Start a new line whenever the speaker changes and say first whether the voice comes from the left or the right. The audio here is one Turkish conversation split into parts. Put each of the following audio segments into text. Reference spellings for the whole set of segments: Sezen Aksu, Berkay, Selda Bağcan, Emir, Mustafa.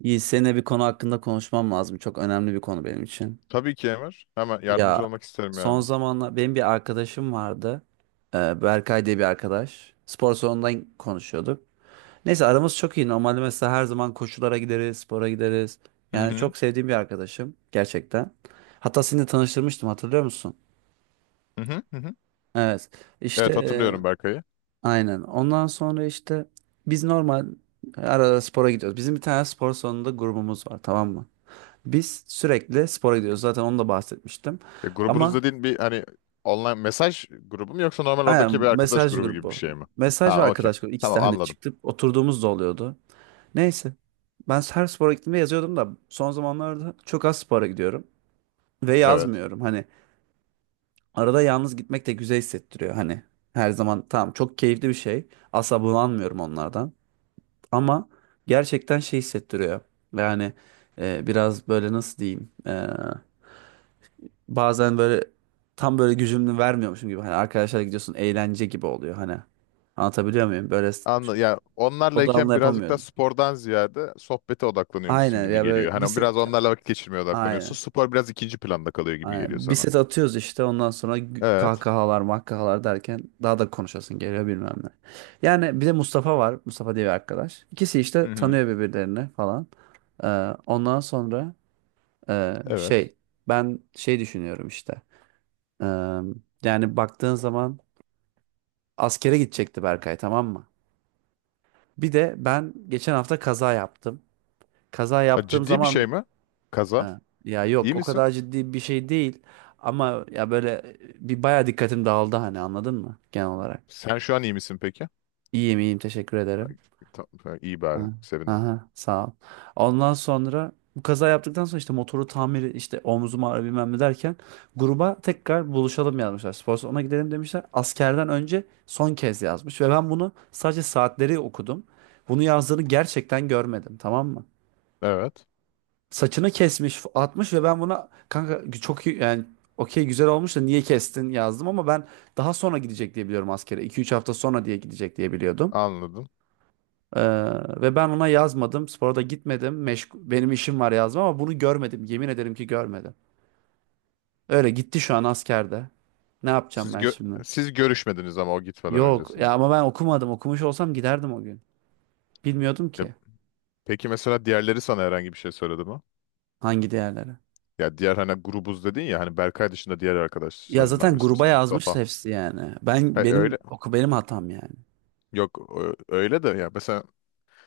right: İyi, seninle bir konu hakkında konuşmam lazım. Çok önemli bir konu benim için.
left: Tabii ki Emir. Hemen yardımcı
right: Ya
left: olmak isterim
right: son
left: yani.
right: zamanlar benim bir arkadaşım vardı. Berkay diye bir arkadaş. Spor salonundan konuşuyorduk. Neyse aramız çok iyi. Normalde mesela her zaman koşulara gideriz, spora gideriz.
left: Hı
right: Yani
left: hı.
right: çok sevdiğim bir arkadaşım gerçekten. Hatta seni de tanıştırmıştım, hatırlıyor musun?
left: Hı hı. Hı hı.
right: Evet. İşte
left: Evet, hatırlıyorum Berkay'ı.
right: aynen. Ondan sonra işte biz normal arada spora gidiyoruz. Bizim bir tane spor salonunda grubumuz var, tamam mı? Biz sürekli spora gidiyoruz. Zaten onu da bahsetmiştim.
left: Ya, grubunuz
right: Ama
left: dediğin bir hani online mesaj grubu mu, yoksa normal oradaki bir
right: aynen,
left: arkadaş
right: mesaj
left: grubu gibi bir
right: grubu.
left: şey mi?
right: Mesaj ve
left: Ha, okey.
right: arkadaş grubu. İkisi de
left: Tamam,
right: hani
left: anladım.
right: çıktıp oturduğumuz da oluyordu. Neyse. Ben her spora gittiğimde yazıyordum da son zamanlarda çok az spora gidiyorum. Ve
left: Evet.
right: yazmıyorum. Hani arada yalnız gitmek de güzel hissettiriyor. Hani her zaman tamam, çok keyifli bir şey. Asla bunalmıyorum onlardan. Ama gerçekten şey hissettiriyor. Yani biraz böyle, nasıl diyeyim. Bazen böyle tam böyle gücümü vermiyormuşum gibi, hani arkadaşlarla gidiyorsun eğlence gibi oluyor hani. Anlatabiliyor muyum?
left: Anla ya,
right: Odağımla
left: onlarlayken birazcık daha
right: yapamıyordum.
left: spordan ziyade sohbete odaklanıyormuşsun
right: Aynen
left: gibi
right: ya,
left: geliyor.
right: böyle bir
left: Hani
right: set
left: biraz onlarla vakit geçirmeye odaklanıyorsun.
right: aynen.
left: Spor biraz ikinci planda kalıyor gibi geliyor
right: Aynen. Bir
left: sana.
right: set atıyoruz işte ondan sonra
left: Evet.
right: kahkahalar makkahalar derken daha da konuşasın geliyor bilmem ne. Yani bir de Mustafa var. Mustafa diye bir arkadaş. İkisi işte
left: Hı hı.
right: tanıyor birbirlerini falan. Ee, ondan sonra e,
left: Evet.
right: şey ben şey düşünüyorum işte. Ee, yani baktığın zaman askere gidecekti Berkay, tamam mı? Bir de ben geçen hafta kaza yaptım. Kaza
left: Ha,
right: yaptığım
left: ciddi bir şey
right: zaman
left: mi? Kaza.
right: ha, ya
left: İyi
right: yok, o
left: misin?
right: kadar ciddi bir şey değil. Ama ya böyle bir baya dikkatim dağıldı, hani anladın mı genel olarak?
left: Sen şu an iyi misin peki?
right: İyiyim iyiyim, teşekkür ederim.
left: Ay, İyi bari.
right: Ha.
left: Sevindim.
right: Aha, sağ ol. Ondan sonra bu kaza yaptıktan sonra işte motoru tamiri işte omzum ağrı bilmem ne derken gruba tekrar buluşalım yazmışlar. Spor salonuna gidelim demişler. Askerden önce son kez yazmış ve ben bunu sadece saatleri okudum. Bunu yazdığını gerçekten görmedim, tamam mı?
left: Evet.
right: Saçını kesmiş atmış ve ben buna kanka çok iyi yani okey, güzel olmuş da niye kestin yazdım, ama ben daha sonra gidecek diye biliyorum askere. 2-3 hafta sonra diye gidecek diye biliyordum.
left: Anladım.
right: Ee, ve ben ona yazmadım. Spora da gitmedim. Meşgul, benim işim var yazma ama bunu görmedim. Yemin ederim ki görmedim. Öyle gitti, şu an askerde. Ne yapacağım
left: Siz
right: ben
left: gö-
right: şimdi?
left: siz görüşmediniz ama o gitmeden
right: Yok ya,
left: öncesinde.
right: ama ben okumadım. Okumuş olsam giderdim o gün. Bilmiyordum
left: Ya,
right: ki
left: peki mesela diğerleri sana herhangi bir şey söyledi mi?
right: hangi değerlere.
left: Ya diğer hani grubuz dedin ya, hani Berkay dışında diğer
right: Ya
left: arkadaşlarından
right: zaten
left: birisi
right: gruba
left: misin?
right: yazmıştı
left: Mustafa.
right: hepsi yani. Ben
left: Ha,
right: benim
left: öyle.
right: oku, benim hatam yani.
left: Yok ö- Öyle de ya, mesela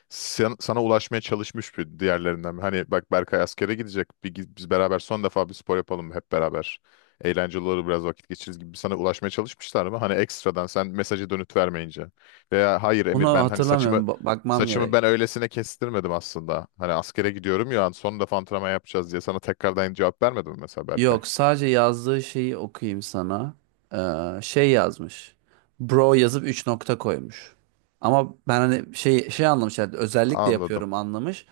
left: sana ulaşmaya çalışmış bir diğerlerinden. Hani bak, Berkay askere gidecek. Biz beraber son defa bir spor yapalım hep beraber. Eğlenceli olur, biraz vakit geçiririz gibi sana ulaşmaya çalışmışlar mı? Hani ekstradan sen mesajı dönüt vermeyince. Veya hayır
right: Onu
left: Emir, ben hani saçımı
right: hatırlamıyorum. Bakmam
left: saçımı
right: gerek.
left: ben öylesine kestirmedim aslında. Hani askere gidiyorum ya, son defa antrenman yapacağız diye sana tekrardan cevap vermedim mi mesela Berkay?
right: Yok, sadece yazdığı şeyi okuyayım sana. Yazmış. Bro yazıp 3 nokta koymuş. Ama ben hani şey anlamış yani, özellikle
left: Anladım.
right: yapıyorum anlamış.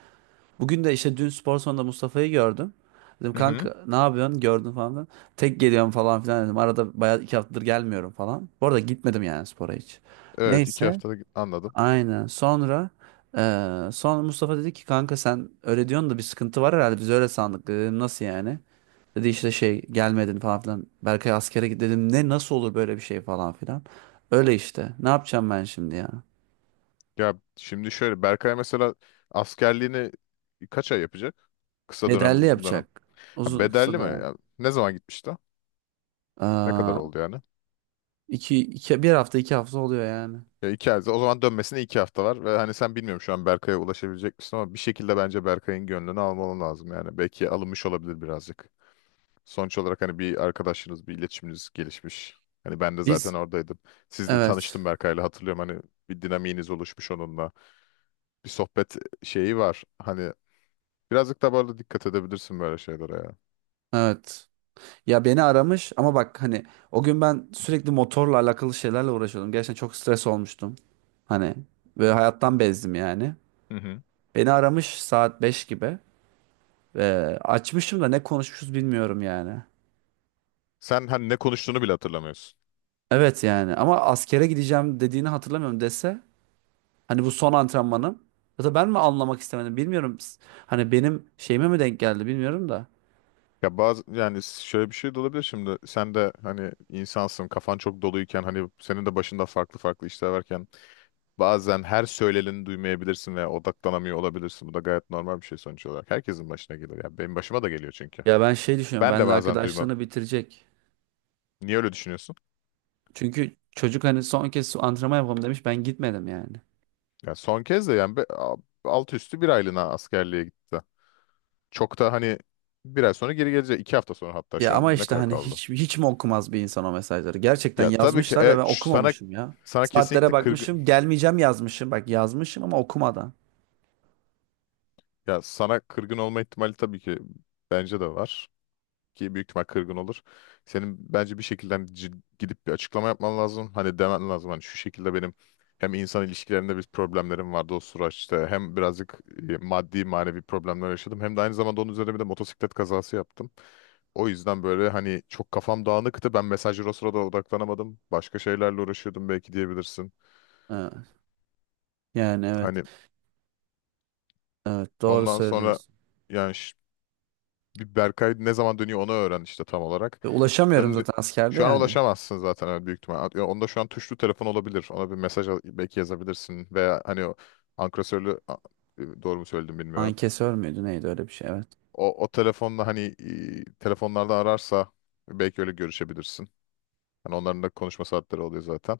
right: Bugün de işte dün spor salonunda Mustafa'yı gördüm. Dedim
left: Hı hı.
right: kanka ne yapıyorsun gördün falan filan. Tek geliyorum falan filan dedim. Arada bayağı 2 haftadır gelmiyorum falan. Bu arada gitmedim yani spora hiç.
left: Evet, iki
right: Neyse
left: haftada anladım.
right: aynen sonra sonra Mustafa dedi ki kanka sen öyle diyorsun da bir sıkıntı var herhalde, biz öyle sandık, dedim nasıl yani. Dedi işte şey gelmedin falan filan. Berkay askere git dedim. Ne, nasıl olur böyle bir şey falan filan. Öyle işte. Ne yapacağım ben şimdi ya?
left: Ya şimdi şöyle, Berkay mesela askerliğini kaç ay yapacak? Kısa dönem mi,
right: Bedelli
left: uzun dönem?
right: yapacak.
left: Ha,
right: Uzun kısa
left: bedelli mi?
right: dönem.
left: Ya, ne zaman gitmişti? Ne kadar
right: Aa,
left: oldu yani?
right: 1 hafta 2 hafta oluyor yani.
left: Ya iki ay. O zaman dönmesine iki hafta var. Ve hani sen, bilmiyorum şu an Berkay'a ulaşabilecek misin, ama bir şekilde bence Berkay'ın gönlünü almalı lazım yani. Belki alınmış olabilir birazcık. Sonuç olarak hani bir arkadaşınız, bir iletişiminiz gelişmiş. Hani ben de zaten
right: Biz
left: oradaydım. Siz de
right: evet.
left: tanıştım Berkay'la, hatırlıyorum hani bir dinamiğiniz oluşmuş onunla. Bir sohbet şeyi var. Hani birazcık daha böyle dikkat edebilirsin böyle şeylere ya.
right: Evet. Ya beni aramış ama bak hani o gün ben sürekli motorla alakalı şeylerle uğraşıyordum. Gerçekten çok stres olmuştum. Hani ve hayattan bezdim yani.
left: Hı hı.
right: Beni aramış saat 5 gibi. Ee, açmışım da ne konuşmuşuz bilmiyorum yani.
left: Sen hani ne konuştuğunu bile hatırlamıyorsun.
right: Evet yani ama askere gideceğim dediğini hatırlamıyorum, dese hani bu son antrenmanım, ya da ben mi anlamak istemedim bilmiyorum. Hani benim şeyime mi denk geldi bilmiyorum da.
left: Ya bazı yani şöyle bir şey de olabilir şimdi. Sen de hani insansın, kafan çok doluyken, hani senin de başında farklı farklı işler varken bazen her söyleneni duymayabilirsin veya odaklanamıyor olabilirsin. Bu da gayet normal bir şey sonuç olarak. Herkesin başına gelir ya. Benim başıma da geliyor çünkü.
right: Ya ben şey düşünüyorum,
left: Ben de
right: benle
left: bazen duymam.
right: arkadaşlığını bitirecek.
left: Niye öyle düşünüyorsun?
right: Çünkü çocuk hani son kez antrenman yapalım demiş, ben gitmedim yani.
left: Ya son kez de yani alt üstü bir aylığına askerliğe gitti. Çok da hani bir ay sonra geri gelecek. İki hafta sonra hatta,
right: Ya
left: şu
right: ama
left: an ne
right: işte
left: kadar
right: hani
left: kaldı?
right: hiç hiç mi okumaz bir insan o mesajları? Gerçekten
left: Ya tabii ki
right: yazmışlar ve ben
left: sana
right: okumamışım ya. Saatlere
left: kesinlikle kırgın,
right: bakmışım, gelmeyeceğim yazmışım. Bak yazmışım ama okumadan.
left: ya sana kırgın olma ihtimali tabii ki bence de var, ki büyük ihtimal kırgın olur. Senin bence bir şekilde hani gidip bir açıklama yapman lazım. Hani demen lazım hani şu şekilde, benim hem insan ilişkilerinde bir problemlerim vardı o süreçte, hem birazcık maddi manevi problemler yaşadım, hem de aynı zamanda onun üzerine bir de motosiklet kazası yaptım. O yüzden böyle hani çok kafam dağınıktı. Ben mesajlara o sırada odaklanamadım. Başka şeylerle uğraşıyordum belki diyebilirsin.
right: Evet. Yani evet.
left: Hani
right: Evet doğru
left: ondan sonra
right: söylüyorsun.
left: yani bir Berkay ne zaman dönüyor onu öğren işte tam olarak.
right: Ve ulaşamıyorum
left: Döndü.
right: zaten askerde
left: Şu an
right: yani.
left: ulaşamazsın zaten öyle, büyük ihtimal. Onda şu an tuşlu telefon olabilir. Ona bir belki yazabilirsin. Veya hani o ankesörlü a- doğru mu söyledim
right: Ay,
left: bilmiyorum.
right: kesör müydü neydi öyle bir şey, evet.
left: O telefonla hani telefonlardan ararsa belki öyle görüşebilirsin. Hani onların da konuşma saatleri oluyor zaten.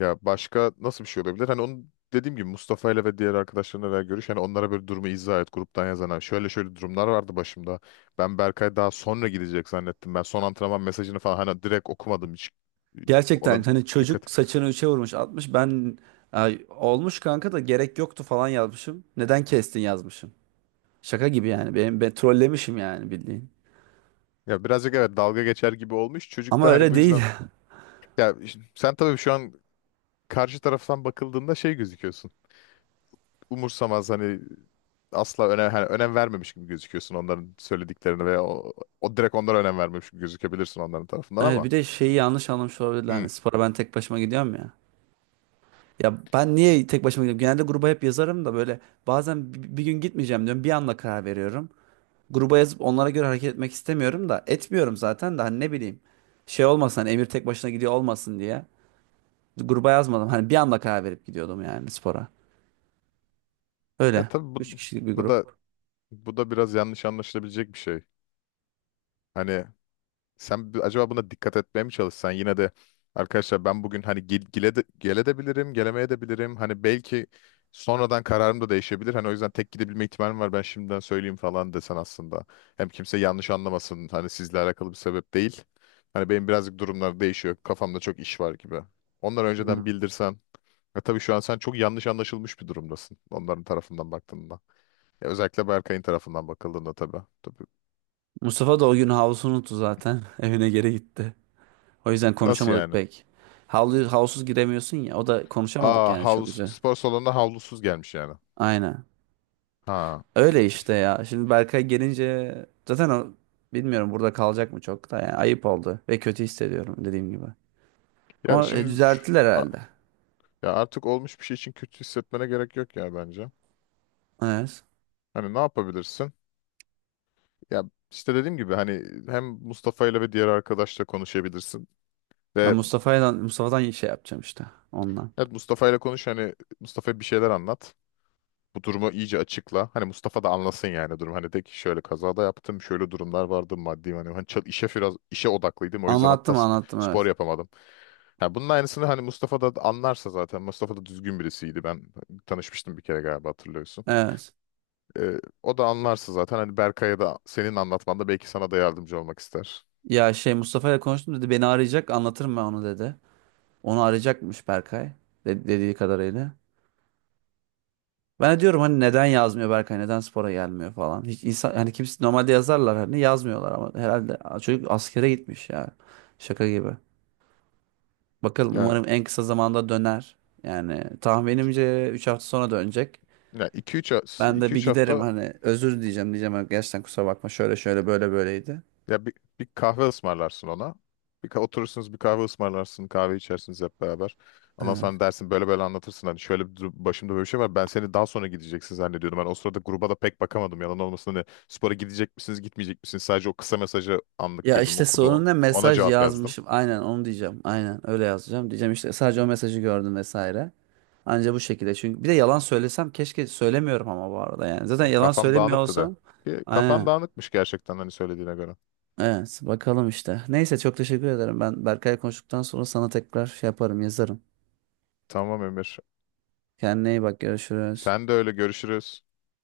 left: Ya başka nasıl bir şey olabilir? Hani onu, dediğim gibi Mustafa ile ve diğer arkadaşlarına da görüş. Hani onlara böyle durumu izah et, gruptan yazana. Şöyle şöyle durumlar vardı başımda. Ben Berkay daha sonra gidecek zannettim. Ben son antrenman mesajını falan hani direkt okumadım hiç. Ona
right: Gerçekten hani
left: dikkat.
right: çocuk saçını üçe vurmuş atmış, ben ay, olmuş kanka da gerek yoktu falan yazmışım. Neden kestin yazmışım. Şaka gibi yani ben trollemişim yani bildiğin.
left: Ya birazcık evet, dalga geçer gibi olmuş. Çocuk
right: Ama
left: da hani
right: öyle
left: bu
right: değil.
left: yüzden. Ya sen tabii şu an karşı taraftan bakıldığında şey gözüküyorsun. Umursamaz, hani asla önem, hani önem vermemiş gibi gözüküyorsun onların söylediklerini, veya o, o direkt onlara önem vermemiş gibi gözükebilirsin onların tarafından
right: Evet,
left: ama.
right: bir de şeyi yanlış anlamış olabilirler.
left: Hmm.
right: Hani spora ben tek başıma gidiyorum ya. Ya ben niye tek başıma gidiyorum? Genelde gruba hep yazarım da böyle bazen gün gitmeyeceğim diyorum. Bir anda karar veriyorum. Gruba yazıp onlara göre hareket etmek istemiyorum da, etmiyorum zaten de, hani ne bileyim. Şey olmasın hani, Emir tek başına gidiyor olmasın diye. Gruba yazmadım. Hani bir anda karar verip gidiyordum yani spora.
left: Ya
right: Öyle.
left: tabii bu,
right: 3 kişilik bir
left: bu da
right: grup.
left: biraz yanlış anlaşılabilecek bir şey. Hani sen acaba buna dikkat etmeye mi çalışsan yine de, arkadaşlar ben bugün hani gele de bilirim, gelemeye de bilirim. Hani belki sonradan kararım da değişebilir. Hani o yüzden tek gidebilme ihtimalim var. Ben şimdiden söyleyeyim falan desen aslında. Hem kimse yanlış anlamasın. Hani sizle alakalı bir sebep değil. Hani benim birazcık durumlar değişiyor. Kafamda çok iş var gibi. Onları
right: Hı.
left: önceden bildirsen. Ya tabii şu an sen çok yanlış anlaşılmış bir durumdasın. Onların tarafından baktığında. Ya özellikle Berkay'ın tarafından bakıldığında tabii. Tabii.
right: Mustafa da o gün havlusunu unuttu zaten. Evine geri gitti. O yüzden
left: Nasıl
right: konuşamadık
left: yani?
right: pek. Havlu, havlusuz giremiyorsun ya. O da konuşamadık
left: Aa,
right: yani, çok
left: havlu,
right: güzel.
left: spor salonuna havlusuz gelmiş yani.
right: Aynen.
left: Ha.
right: Öyle işte ya. Şimdi Berkay gelince zaten o bilmiyorum burada kalacak mı çok da, yani ayıp oldu ve kötü hissediyorum dediğim gibi.
left: Ya
right: Ama
left: şimdi
right: düzelttiler
left: a-
right: herhalde.
left: ya artık olmuş bir şey için kötü hissetmene gerek yok ya bence.
right: Evet.
left: Hani ne yapabilirsin? Ya işte dediğim gibi hani hem Mustafa ile ve diğer arkadaşla konuşabilirsin.
right: Ben
left: Ve
right: Mustafa'dan şey yapacağım işte ondan.
left: evet, Mustafa ile konuş, hani Mustafa'ya bir şeyler anlat. Bu durumu iyice açıkla. Hani Mustafa da anlasın yani durum. Hani de ki şöyle, kazada yaptım, şöyle durumlar vardı maddi. Hani işe biraz işe odaklıydım. O yüzden hatta
right: Anlattım anlattım,
left: spor
right: evet.
left: yapamadım. Ha, bunun aynısını hani Mustafa da anlarsa zaten. Mustafa da düzgün birisiydi. Ben tanışmıştım bir kere galiba, hatırlıyorsun.
right: Evet.
left: Ee, O da anlarsa zaten hani Berkay'a da senin anlatmanda belki sana da yardımcı olmak ister.
right: Ya şey, Mustafa ile konuştum, dedi beni arayacak, anlatırım ben onu dedi. Onu arayacakmış Berkay, dediği kadarıyla. Ben de diyorum hani neden yazmıyor Berkay, neden spora gelmiyor falan. Hiç insan hani kimse normalde yazarlar hani, yazmıyorlar ama herhalde çocuk askere gitmiş ya. Şaka gibi. Bakalım,
left: Yani,
right: umarım en kısa zamanda döner. Yani tahminimce 3 hafta sonra dönecek.
left: yani, 2-3
right: Ben de bir giderim
left: hafta.
right: hani özür diyeceğim diyeceğim, hani gerçekten kusura bakma şöyle şöyle böyle böyleydi.
left: Ya bir, Bir kahve ısmarlarsın ona. Oturursunuz, bir kahve ısmarlarsın, kahve içersiniz hep beraber. Ondan sonra
right: Evet.
left: dersin böyle böyle, anlatırsın. Hani şöyle bir başımda böyle bir şey var. Ben seni daha sonra gideceksin zannediyordum. Ben o sırada gruba da pek bakamadım. Yalan olmasın hani, spora gidecek misiniz, gitmeyecek misiniz? Sadece o kısa mesajı anlık
right: Ya
left: gözüm
right: işte
left: okudu. O.
right: sorun ne?
left: Ona
right: Mesaj
left: cevap yazdım.
right: yazmışım. Aynen onu diyeceğim. Aynen öyle yazacağım. Diyeceğim işte sadece o mesajı gördüm vesaire. Anca bu şekilde. Çünkü bir de yalan söylesem keşke, söylemiyorum ama bu arada yani. Zaten
left: Ya
right: yalan
left: kafam
right: söylemiyor
left: dağınıktı da.
right: olsam.
left: Ki kafan
right: Aynen.
left: dağınıkmış gerçekten hani söylediğine göre.
right: Evet bakalım işte. Neyse çok teşekkür ederim. Ben Berkay'la konuştuktan sonra sana tekrar şey yaparım, yazarım.
left: Tamam Emir.
right: Kendine iyi bak, görüşürüz.
left: Sen de öyle, görüşürüz.